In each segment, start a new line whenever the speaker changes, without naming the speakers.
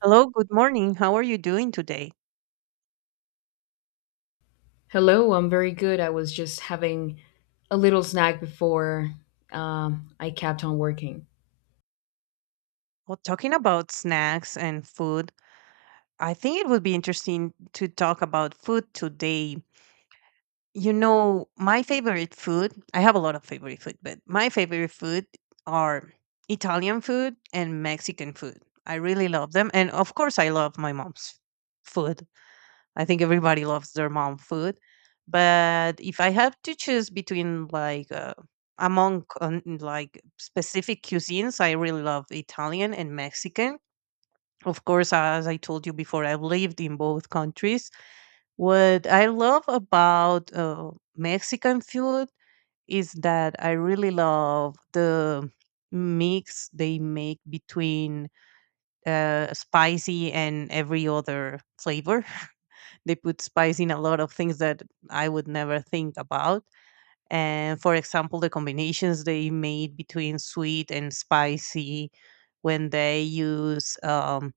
Hello, good morning. How are you doing today?
Hello, I'm very good. I was just having a little snack before I kept on working.
Well, talking about snacks and food, I think it would be interesting to talk about food today. You know, my favorite food, I have a lot of favorite food, but my favorite food are Italian food and Mexican food. I really love them. And of course, I love my mom's food. I think everybody loves their mom food. But if I have to choose between among like specific cuisines, I really love Italian and Mexican. Of course, as I told you before, I've lived in both countries. What I love about Mexican food is that I really love the mix they make between spicy and every other flavor. They put spice in a lot of things that I would never think about. And for example, the combinations they made between sweet and spicy when they use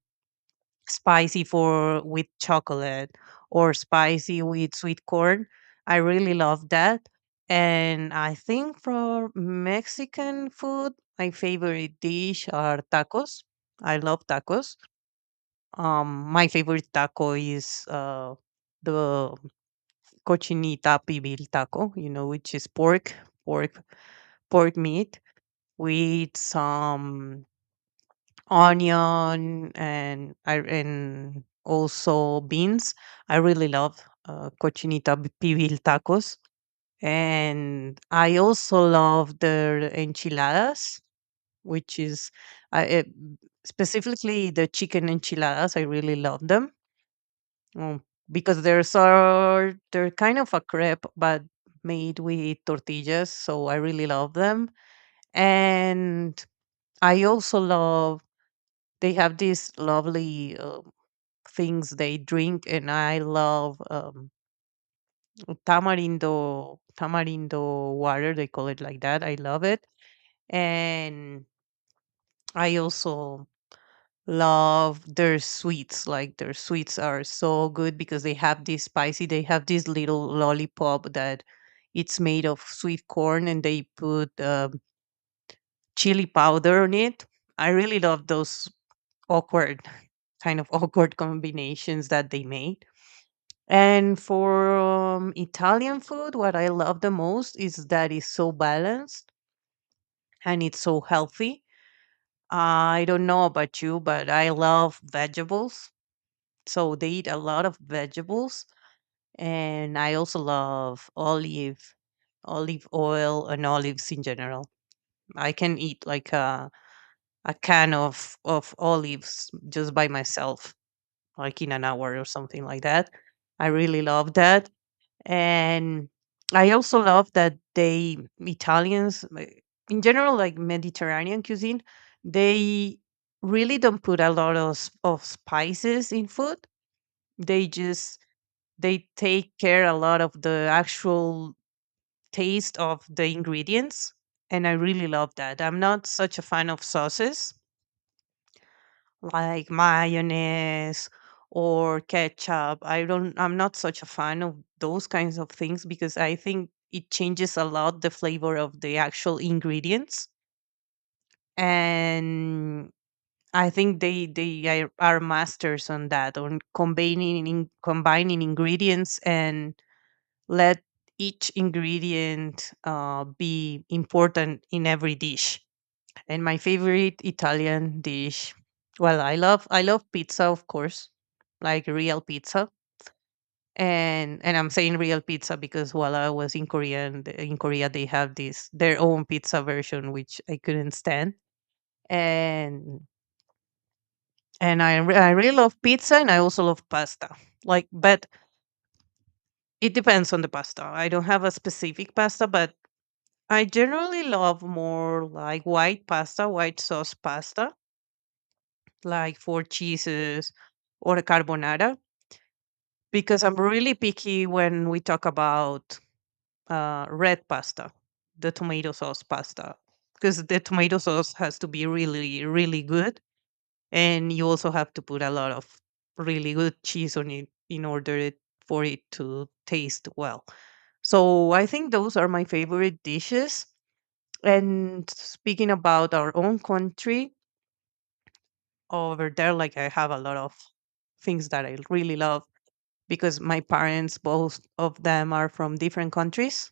spicy for with chocolate or spicy with sweet corn. I really love that. And I think for Mexican food, my favorite dish are tacos. I love tacos. My favorite taco is the cochinita pibil taco, you know, which is pork, pork, pork meat with some onion and also beans. I really love pibil tacos, and I also love their enchiladas, which is I, uh, specifically the chicken enchiladas. I really love them. Mm, because they're kind of a crepe, but made with tortillas, so I really love them. And I also love they have these lovely things they drink, and I love tamarindo water. They call it like that. I love it, and I also love their sweets. Like their sweets are so good because they have this little lollipop that it's made of sweet corn and they put chili powder on it. I really love those awkward, kind of awkward combinations that they made. And for Italian food, what I love the most is that it's so balanced and it's so healthy. I don't know about you, but I love vegetables. So they eat a lot of vegetables, and I also love olive oil, and olives in general. I can eat like a can of olives just by myself, like in an hour or something like that. I really love that, and I also love that they Italians like, in general, like Mediterranean cuisine, they really don't put a lot of of spices in food. They just they take care a lot of the actual taste of the ingredients, and I really love that. I'm not such a fan of sauces like mayonnaise or ketchup. I'm not such a fan of those kinds of things because I think it changes a lot the flavor of the actual ingredients. And I think they are masters on that, on combining ingredients and let each ingredient be important in every dish. And my favorite Italian dish, well, I love pizza, of course, like real pizza. And I'm saying real pizza because while I was in Korea and in Korea they have this their own pizza version which I couldn't stand. And and I really love pizza and I also love pasta. Like, but it depends on the pasta. I don't have a specific pasta, but I generally love more like white pasta, white sauce pasta, like four cheeses or a carbonara, because I'm really picky when we talk about red pasta, the tomato sauce pasta, because the tomato sauce has to be really, really good. And you also have to put a lot of really good cheese on it in order it, for it to taste well. So I think those are my favorite dishes. And speaking about our own country, over there, like I have a lot of things that I really love because my parents, both of them, are from different countries,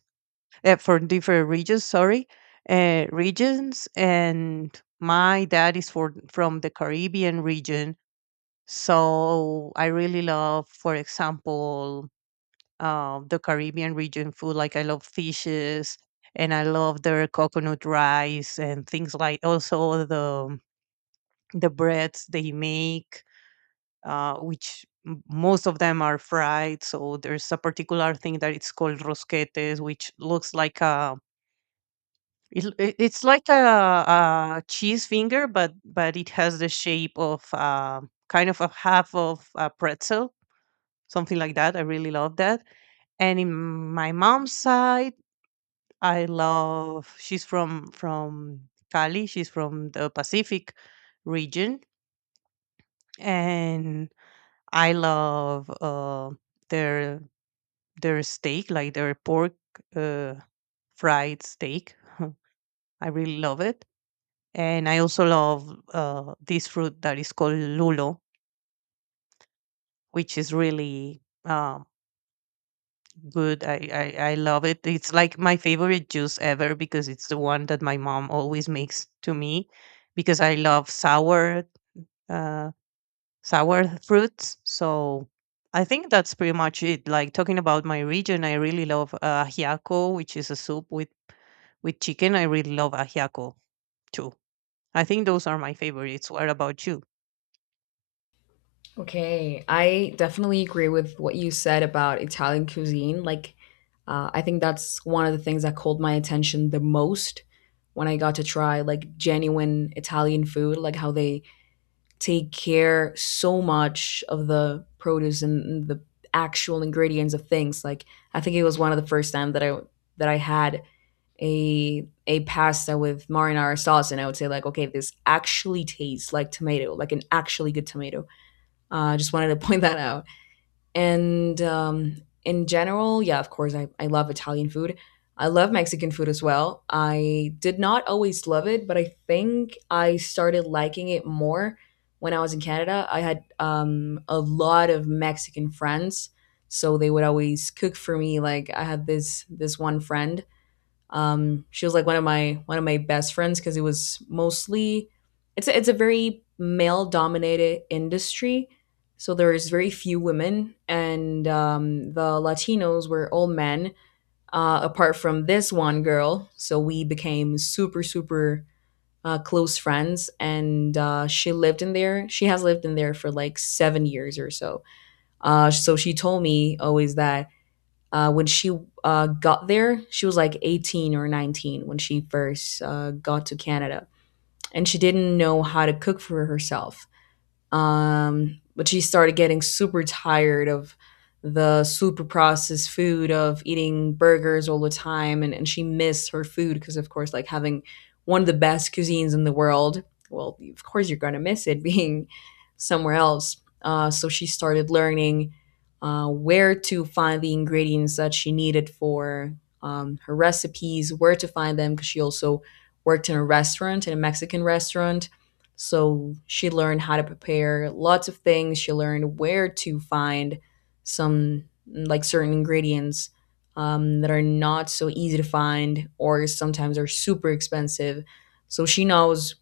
from different regions. Sorry, regions, and my dad is for from the Caribbean region. So I really love, for example, the Caribbean region food. Like I love fishes and I love their coconut rice and things like also the breads they make, which most of them are fried. So there's a particular thing that it's called rosquetes, which looks like it's like a cheese finger, but it has the shape of kind of a half of a pretzel, something like that. I really love that. And in my mom's side I love. She's from Cali. She's from the Pacific region, and I love their their steak, like their pork uh, fried steak. I really love it, and I also love this fruit that is called lulo, which is really um, good. I love it. It's like my favorite juice ever because it's the one that my mom always makes to me because I love sour uh sour fruits. So I think that's pretty much it. Like talking about my region, I really love ajiaco, which is a soup with chicken. I really love ajiaco too. I think those are my favorites. What about you?
Okay, I definitely agree with what you said about Italian cuisine. Like, I think that's one of the things that called my attention the most when I got to try like genuine Italian food, like how they take care so much of the produce and the actual ingredients of things. Like, I think it was one of the first time that I had a pasta with marinara sauce, and I would say like, okay, this actually tastes like tomato, like an actually good tomato. I just wanted to point that out. And in general, yeah, of course, I love Italian food. I love Mexican food as well. I did not always love it, but I think I started liking it more when I was in Canada. I had a lot of Mexican friends, so they would always cook for me. Like I had this one friend. She was like one of my best friends because it was mostly it's a very male dominated industry, so there is very few women, and the Latinos were all men apart from this one girl. So we became super super close friends, and she lived in there. She has lived in there for like 7 years or so. So she told me always that when she got there, she was like 18 or 19 when she first got to Canada. And she didn't know how to cook for herself. But she started getting super tired of the super processed food, of eating burgers all the time, and she missed her food, because of course, like, having one of the best cuisines in the world, well, of course you're gonna miss it being somewhere else. So she started learning where to find the ingredients that she needed for her recipes, where to find them, because she also worked in a restaurant, in a Mexican restaurant. So she learned how to prepare lots of things. She learned where to find some like certain ingredients that are not so easy to find, or sometimes are super expensive. So she knows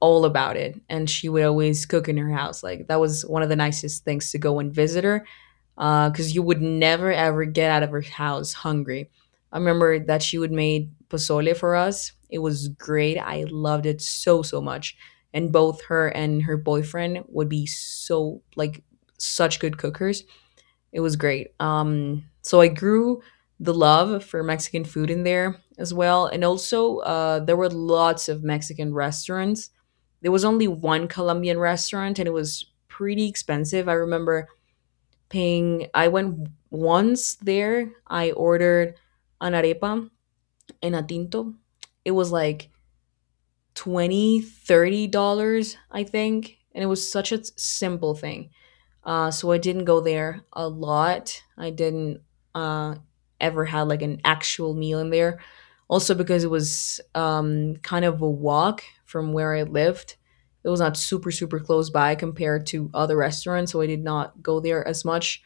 all about it, and she would always cook in her house. Like that was one of the nicest things, to go and visit her, because you would never ever get out of her house hungry. I remember that she would make pozole for us. It was great. I loved it so so much. And both her and her boyfriend would be so, like, such good cookers. It was great. So I grew the love for Mexican food in there as well, and also there were lots of Mexican restaurants. There was only one Colombian restaurant, and it was pretty expensive. I remember paying. I went once there. I ordered an arepa and a tinto. It was like $20-30, I think, and it was such a simple thing. So I didn't go there a lot. I didn't uh, ever had like an actual meal in there. Also because it was kind of a walk from where I lived. It was not super super close by compared to other restaurants, so I did not go there as much.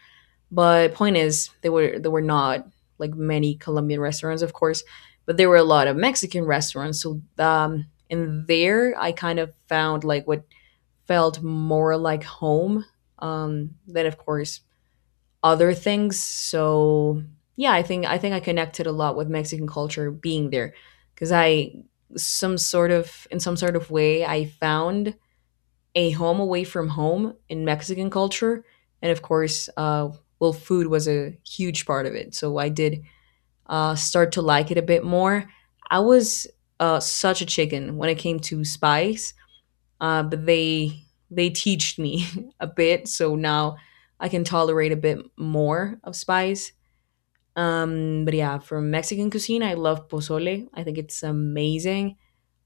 But point is, there were not like many Colombian restaurants, of course, but there were a lot of Mexican restaurants. So and there I kind of found like what felt more like home, than, of course, other things. So yeah, I think I connected a lot with Mexican culture being there because I some sort of in some sort of way I found a home away from home in Mexican culture, and of course, well, food was a huge part of it. So I did start to like it a bit more. I was such a chicken when it came to spice, but they teached me a bit, so now I can tolerate a bit more of spice. But yeah, from Mexican cuisine, I love pozole. I think it's amazing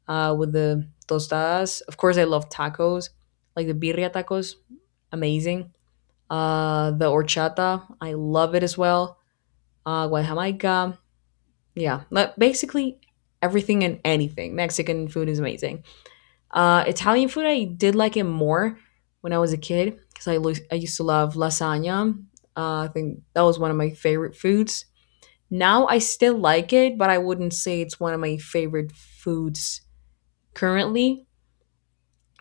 with the tostadas. Of course, I love tacos, like the birria tacos, amazing. The horchata, I love it as well. Guajamaica, yeah, but basically everything and anything. Mexican food is amazing. Italian food, I did like it more when I was a kid because I, I used to love lasagna. I think that was one of my favorite foods. Now I still like it, but I wouldn't say it's one of my favorite foods currently.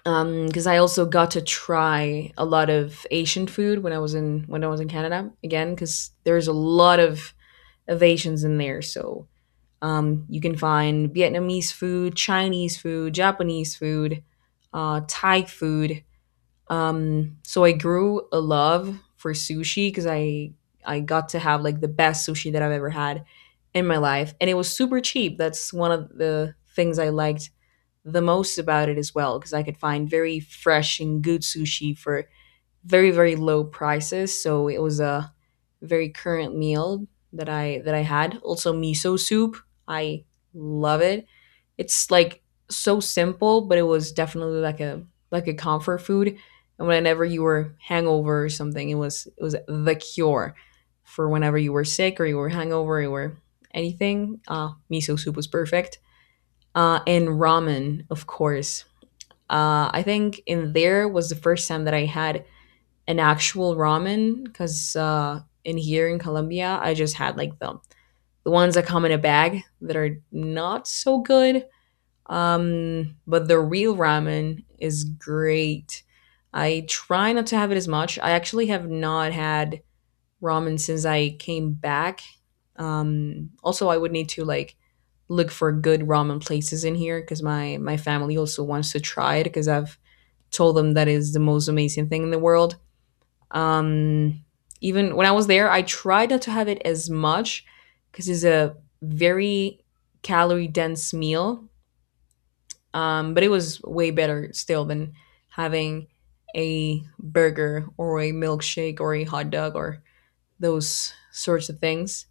Because I also got to try a lot of Asian food when I was in Canada again, because there's a lot of Asians in there. So you can find Vietnamese food, Chinese food, Japanese food, Thai food. So I grew a love for sushi because I got to have like the best sushi that I've ever had in my life, and it was super cheap. That's one of the things I liked the most about it as well, because I could find very fresh and good sushi for very very low prices. So it was a very current meal that I had. Also miso soup. I love it. It's like so simple, but it was definitely like a comfort food. And whenever you were hangover or something, it was the cure for whenever you were sick, or you were hangover, or you were anything. Miso soup was perfect. And ramen, of course, I think in there was the first time that I had an actual ramen, because in here in Colombia, I just had like the ones that come in a bag that are not so good. But the real ramen is great. I try not to have it as much. I actually have not had ramen since I came back. Also, I would need to, like, look for good ramen places in here, because my family also wants to try it, because I've told them that is the most amazing thing in the world. Um, even when I was there, I tried not to have it as much because it's a very calorie dense meal, but it was way better still than having a burger or a milkshake or a hot dog or those sorts of things.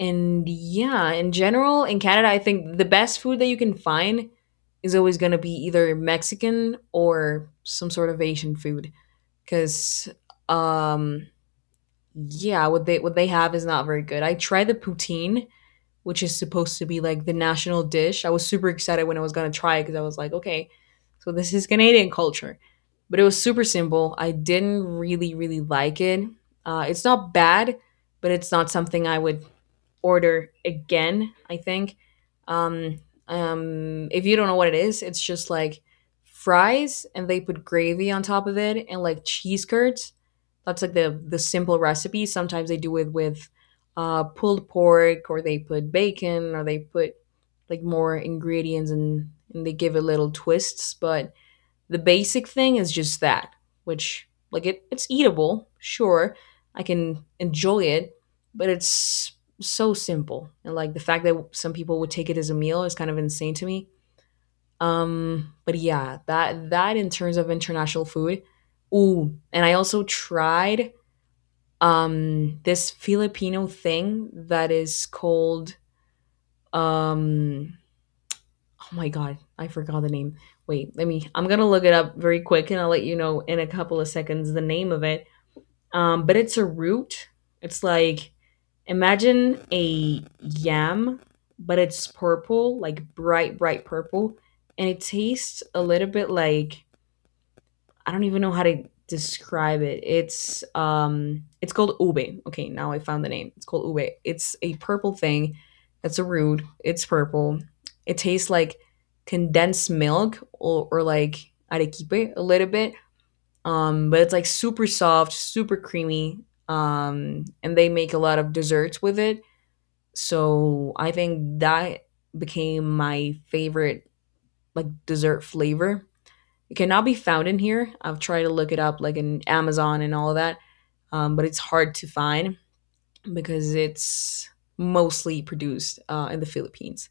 And yeah, in general, in Canada, I think the best food that you can find is always going to be either Mexican or some sort of Asian food, because um yeah, what they have is not very good. I tried the poutine, which is supposed to be like the national dish. I was super excited when I was gonna try it, because I was like, okay, so this is Canadian culture. But it was super simple, I didn't really really like it. Uh, it's not bad, but it's not something I would order again, I think. Um, if you don't know what it is, it's just like fries, and they put gravy on top of it, and like cheese curds. That's like the simple recipe. Sometimes they do it with pulled pork, or they put bacon, or they put like more ingredients, and they give it little twists. But the basic thing is just that, which, like, it's eatable, sure. I can enjoy it, but it's so simple. And like the fact that some people would take it as a meal is kind of insane to me. But yeah, that in terms of international food. Ooh, and I also tried this Filipino thing that is called um oh my god, I forgot the name. Wait, let me. I'm gonna look it up very quick, and I'll let you know in a couple of seconds the name of it. But it's a root. It's like, imagine a yam, but it's purple, like bright, bright purple, and it tastes a little bit like, I don't even know how to describe it. It's um, it's called ube. Okay, now I found the name. It's called ube. It's a purple thing. That's a root. It's purple. It tastes like condensed milk, or like arequipe a little bit. But it's like super soft, super creamy. And they make a lot of desserts with it. So I think that became my favorite like dessert flavor. It cannot be found in here. I've tried to look it up, like in Amazon and all of that, but it's hard to find because it's mostly produced in the Philippines.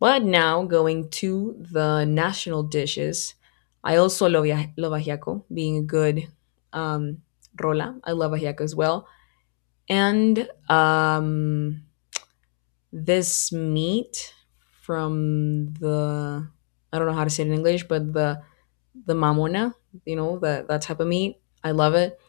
But now going to the national dishes, I also love ajiaco, being a good um, rola. I love ajiaco as well. And this meat from the, I don't know how to say it in English, but the mamona, you know, the, that type of meat. I love it.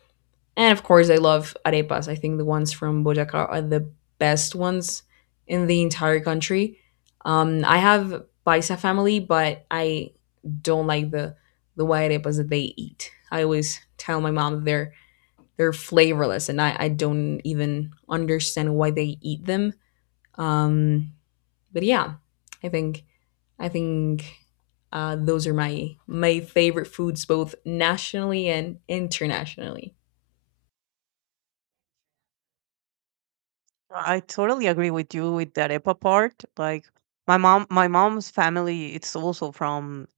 And of course, I love arepas. I think the ones from Boyacá are the best ones in the entire country. I have paisa family, but I don't like the white arepas that they eat. I always tell my mom that they're flavorless, and I don't even understand why they eat them. Um, but I think I think those are my favorite foods, both nationally and internationally.
I totally agree with you with that EPA part. Like my mom's family, it's also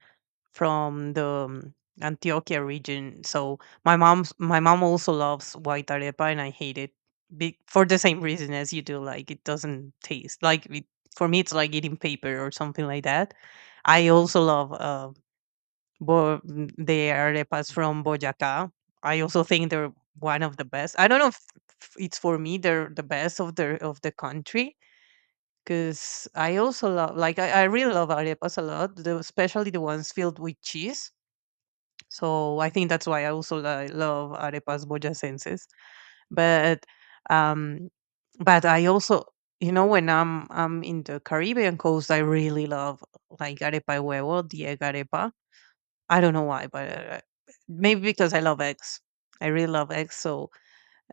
from the Antioquia region. So my mom also loves white arepa, and I hate it for the same reason as you do. Like it doesn't taste like it, for me, it's like eating paper or something like that. I also love the arepas from Boyacá. I also think they're one of the best. I don't know if it's for me they're the best of the country because I also love like I really love arepas a lot, the, especially the ones filled with cheese, so I think that's why I also love arepas boyacenses. But um, but I also, you know, when I'm in the Caribbean coast, I really love like arepa de huevo, the egg arepa. I don't know why, but maybe because I love eggs. I really love eggs, so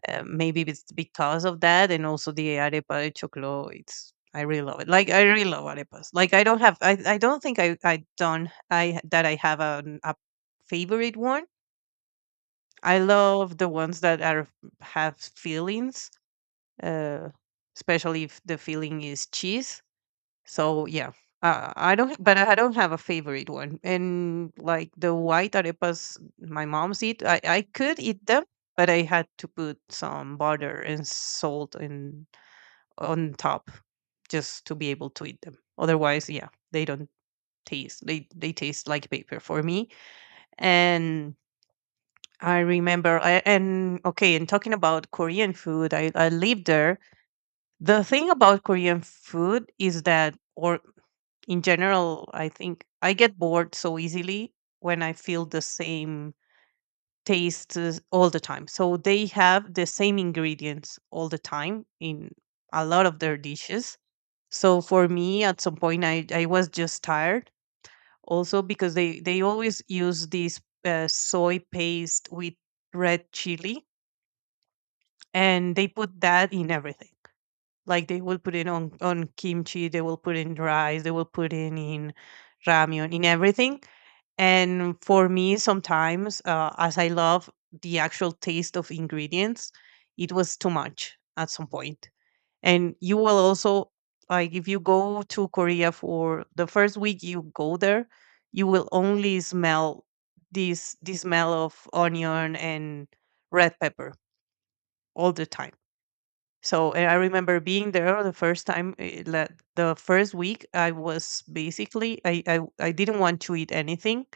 maybe it's because of that, and also the arepa de choclo. It's I really love it. Like I really love arepas. Like I don't think I don't I that I have a favorite one. I love the ones that are have feelings, uh, especially if the feeling is cheese. So yeah, I don't, but I don't have a favorite one. And like the white arepas my mom's eat, I could eat them, but I had to put some butter and salt in on top just to be able to eat them. Otherwise, yeah, they don't taste. They taste like paper for me. And I remember, and okay, and talking about Korean food, I lived there. The thing about Korean food is that, or in general, I think I get bored so easily when I feel the same taste all the time. So they have the same ingredients all the time in a lot of their dishes. So for me, at some point, I was just tired. Also, because they always use this soy paste with red chili, and they put that in everything. Like they will put it on kimchi, they will put in rice, they will put in ramyun, in everything. And for me, sometimes, as I love the actual taste of ingredients, it was too much at some point. And you will also like if you go to Korea for the first week you go there, you will only smell this the smell of onion and red pepper all the time. So, and I remember being there the first time, like, the first week, I was basically I didn't want to eat anything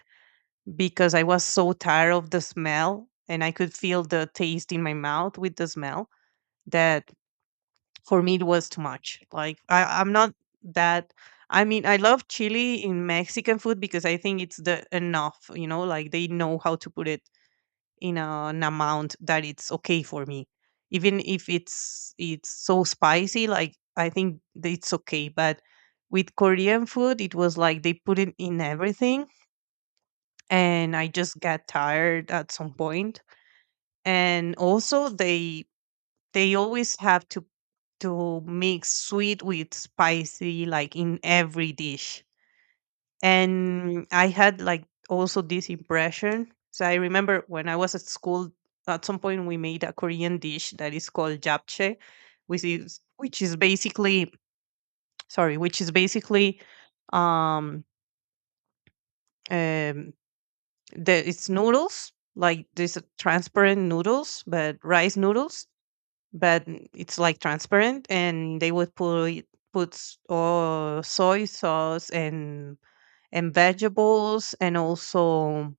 because I was so tired of the smell and I could feel the taste in my mouth with the smell that for me it was too much. Like I'm not that I mean I love chili in Mexican food because I think it's the enough, you know, like they know how to put it in an amount that it's okay for me even if it's it's so spicy, like I think that it's okay. But with Korean food it was like they put it in everything, and I just got tired at some point. And also they always have to mix sweet with spicy like in every dish, and I had like also this impression. So I remember when I was at school, at some point we made a Korean dish that is called japchae, which is basically which is basically um, um the it's noodles, like these are transparent noodles, but rice noodles, but it's like transparent, and they would put soy sauce and vegetables and also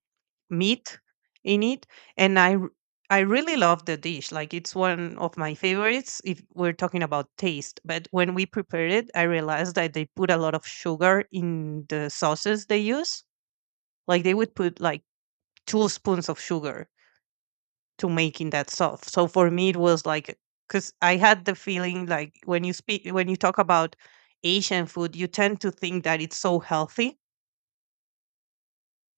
meat in it. And I really love the dish. Like, it's one of my favorites if we're talking about taste, but when we prepared it, I realized that they put a lot of sugar in the sauces they use. Like they would put like two spoons of sugar to making that sauce. So for me it was like, because I had the feeling, like when you talk about Asian food, you tend to think that it's so healthy.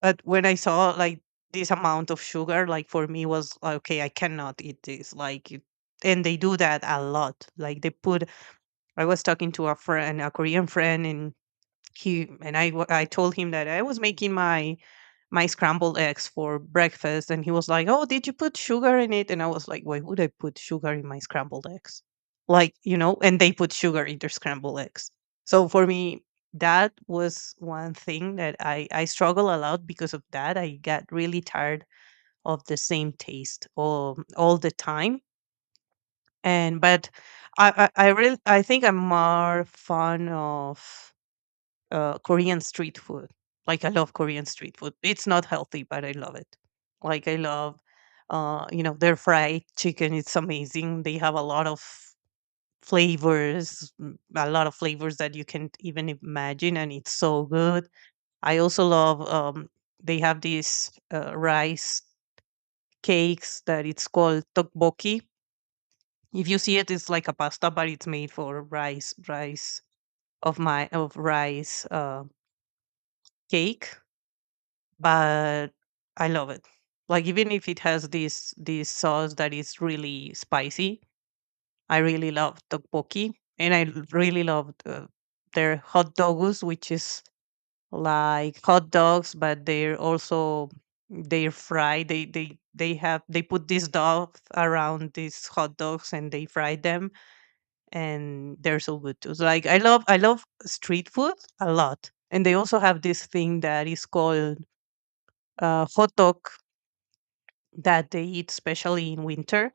But when I saw like this amount of sugar, like for me was like, okay, I cannot eat this. And they do that a lot. Like they put. I was talking to a friend, a Korean friend, and he and I. wa- I told him that I was making my my scrambled eggs for breakfast, and he was like, "Oh, did you put sugar in it?" And I was like, "Why would I put sugar in my scrambled eggs?" Like, you know, and they put sugar in their scrambled eggs. So for me, that was one thing that I struggle a lot because of that. I got really tired of the same taste all the time. And but I really, I think I'm more fond of Korean street food. Like I love Korean street food. It's not healthy, but I love it. Like I love, you know, their fried chicken. It's amazing. They have a lot of a lot of flavors that you can't even imagine, and it's so good. I also love. They have these rice cakes that it's called tteokbokki. If you see it, it's like a pasta, but it's made for rice, of my of rice cake but I love it. Like, even if it has this sauce that is really spicy, I really love tteokbokki, and I really love their hot dogs, which is like hot dogs, but they're also they're fried. They put this dough around these hot dogs and they fry them, and they're so good too. So, like, I love street food a lot, and they also have this thing that is called hot dog that they eat, especially in winter,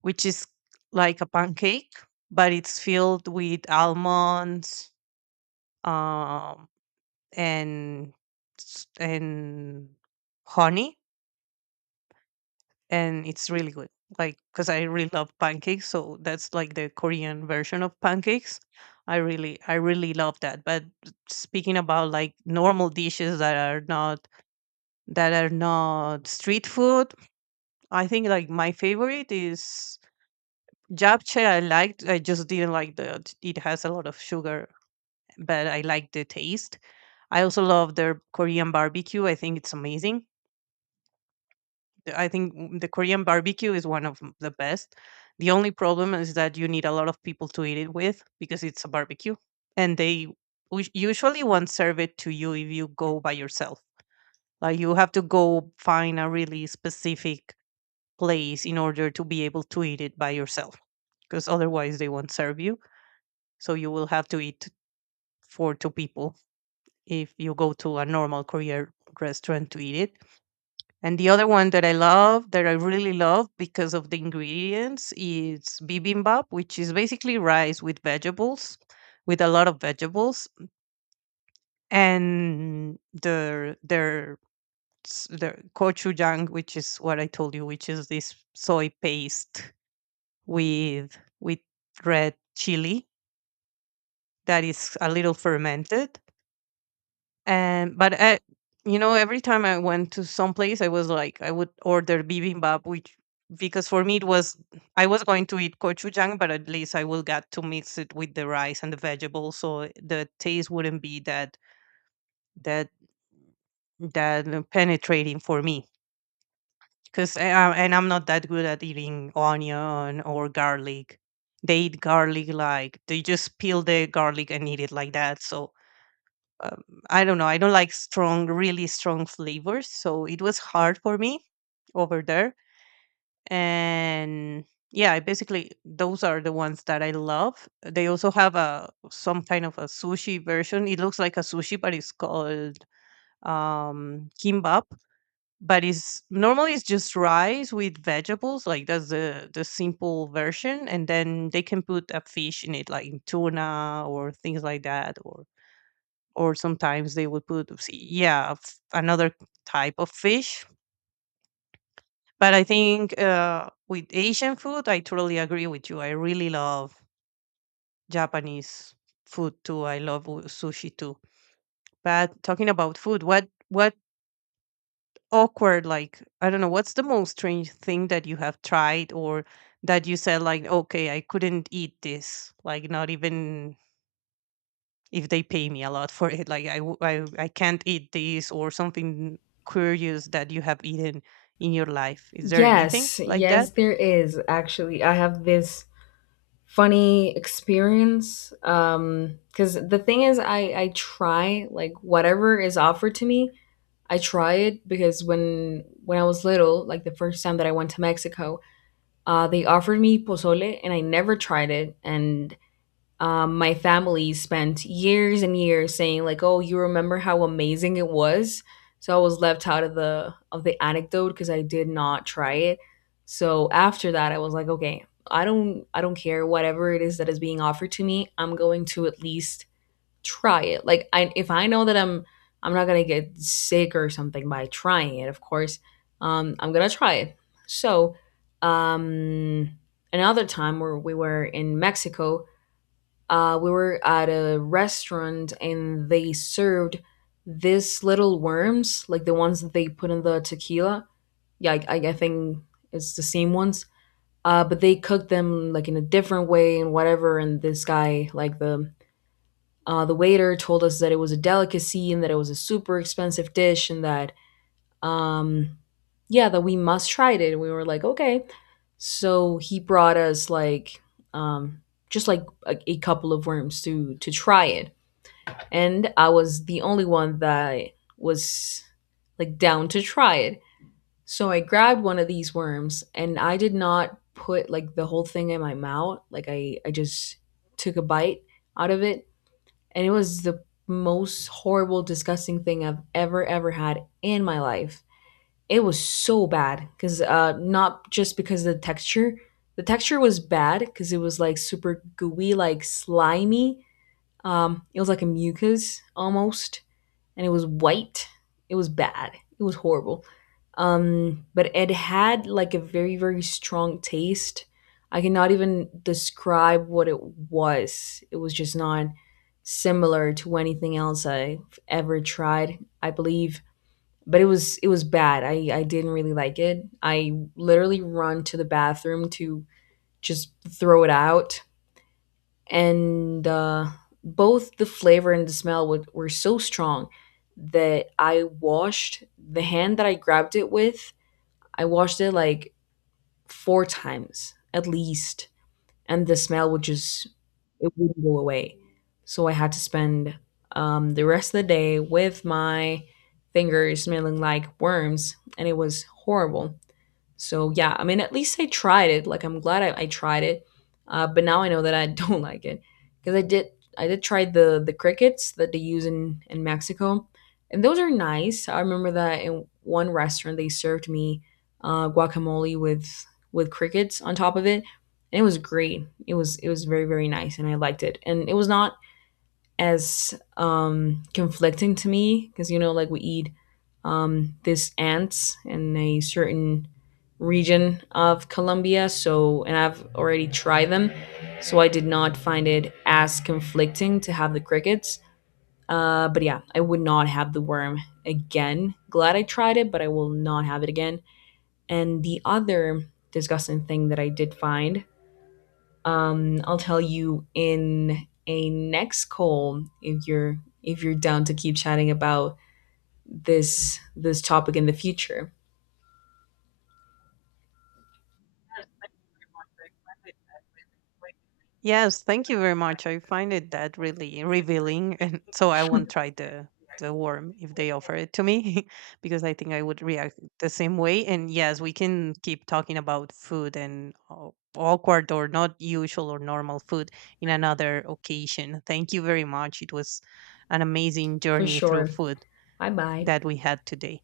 which is like a pancake, but it's filled with almonds, um, and s- and honey, and it's really good. Like, because I really love pancakes, so that's like the Korean version of pancakes. I really love that. But speaking about like normal dishes that are not street food, I think like my favorite is japchae. I liked. I just didn't like that it has a lot of sugar, but I like the taste. I also love their Korean barbecue. I think it's amazing. I think the Korean barbecue is one of the best. The only problem is that you need a lot of people to eat it with, because it's a barbecue, and they usually won't serve it to you if you go by yourself. Like, you have to go find a really specific place in order to be able to eat it by yourself, because otherwise they won't serve you. So you will have to eat for two people if you go to a normal Korean restaurant to eat it. And the other one that I love, that I really love because of the ingredients, is bibimbap, which is basically rice with vegetables, with a lot of vegetables, and their gochujang, which is what I told you, which is this soy paste with red chili that is a little fermented. And but I, you know, every time I went to some place, I was like, I would order bibimbap, which, because for me it was, I was going to eat gochujang, but at least I will get to mix it with the rice and the vegetables, so the taste wouldn't be that that penetrating for me. Because, and I'm not that good at eating onion or garlic. They eat garlic like they just peel the garlic and eat it like that. So um, I don't know. I don't like strong, really strong flavors, so it was hard for me over there. And yeah, I basically those are the ones that I love. They also have a some kind of a sushi version. It looks like a sushi, but it's called kimbap. But it's normally, it's just rice with vegetables, like that's the simple version, and then they can put a fish in it, like tuna or things like that, or sometimes they would put yeah, another type of fish. But I think with Asian food, I totally agree with you. I really love Japanese food too. I love sushi too. But talking about food, what awkward, like, I don't know, what's the most strange thing that you have tried, or that you said like, okay, I couldn't eat this, like, not even if they pay me a lot for it, like I can't eat this, or something curious that you have eaten in your life? Is there anything
Yes,
like
yes,
that?
there is actually. I have this funny experience because the thing is I try like whatever is offered to me I try it because when I was little, like the first time that I went to Mexico, they offered me pozole and I never tried it and My family spent years and years saying like, "Oh, you remember how amazing it was?" So I was left out of the anecdote because I did not try it. So after that, I was like, "Okay, I don't care whatever it is that is being offered to me. I'm going to at least try it. Like, I if I know that I'm not gonna get sick or something by trying it, of course, I'm gonna try it." So, um, Another time where we were in Mexico, we were at a restaurant and they served these little worms, like the ones that they put in the tequila. Yeah, I think it's the same ones. But they cooked them like in a different way and whatever. And this guy, like the waiter, told us that it was a delicacy and that it was a super expensive dish and um yeah that we must try it, and we were like okay. So he brought us like um just like a couple of worms to try it, and I was the only one that was like down to try it. So I grabbed one of these worms, and I did not put like the whole thing in my mouth. Like I just took a bite out of it, and it was the most horrible, disgusting thing I've ever had in my life. It was so bad because not just because of the texture. The texture was bad because it was like super gooey, like slimy. It was like a mucus almost, and it was white. It was bad. It was horrible. But it had like a very, very strong taste. I cannot even describe what it was. It was just not similar to anything else I've ever tried, I believe. But it was bad. I didn't really like it. I literally run to the bathroom to just throw it out, and both the flavor and the smell were so strong that I washed the hand that I grabbed it with. I washed it like four times at least, and the smell would just it wouldn't go away. So I had to spend the rest of the day with my fingers smelling like worms, and it was horrible. So yeah, I mean, at least I tried it. Like I'm glad I tried it, but now I know that I don't like it. Because I did try the crickets that they use in Mexico, and those are nice. I remember that in one restaurant they served me guacamole with crickets on top of it, and it was great. It was very, very nice, and I liked it. And it was not as conflicting to me, because you know like we eat these ants in a certain region of Colombia. So, and I've already tried them. So, I did not find it as conflicting to have the crickets. But yeah, I would not have the worm again. Glad I tried it, but I will not have it again. And the other disgusting thing that I did find, I'll tell you in a next call if you're down to keep chatting about this topic in the future.
Yes, thank you very much. I find it that really revealing and so I won't try the worm if they offer it to me because I think I would react the same way. And yes, we can keep talking about food and awkward or not usual or normal food in another occasion. Thank you very much. It was an amazing
For
journey through
sure.
food
Bye bye.
that we had today.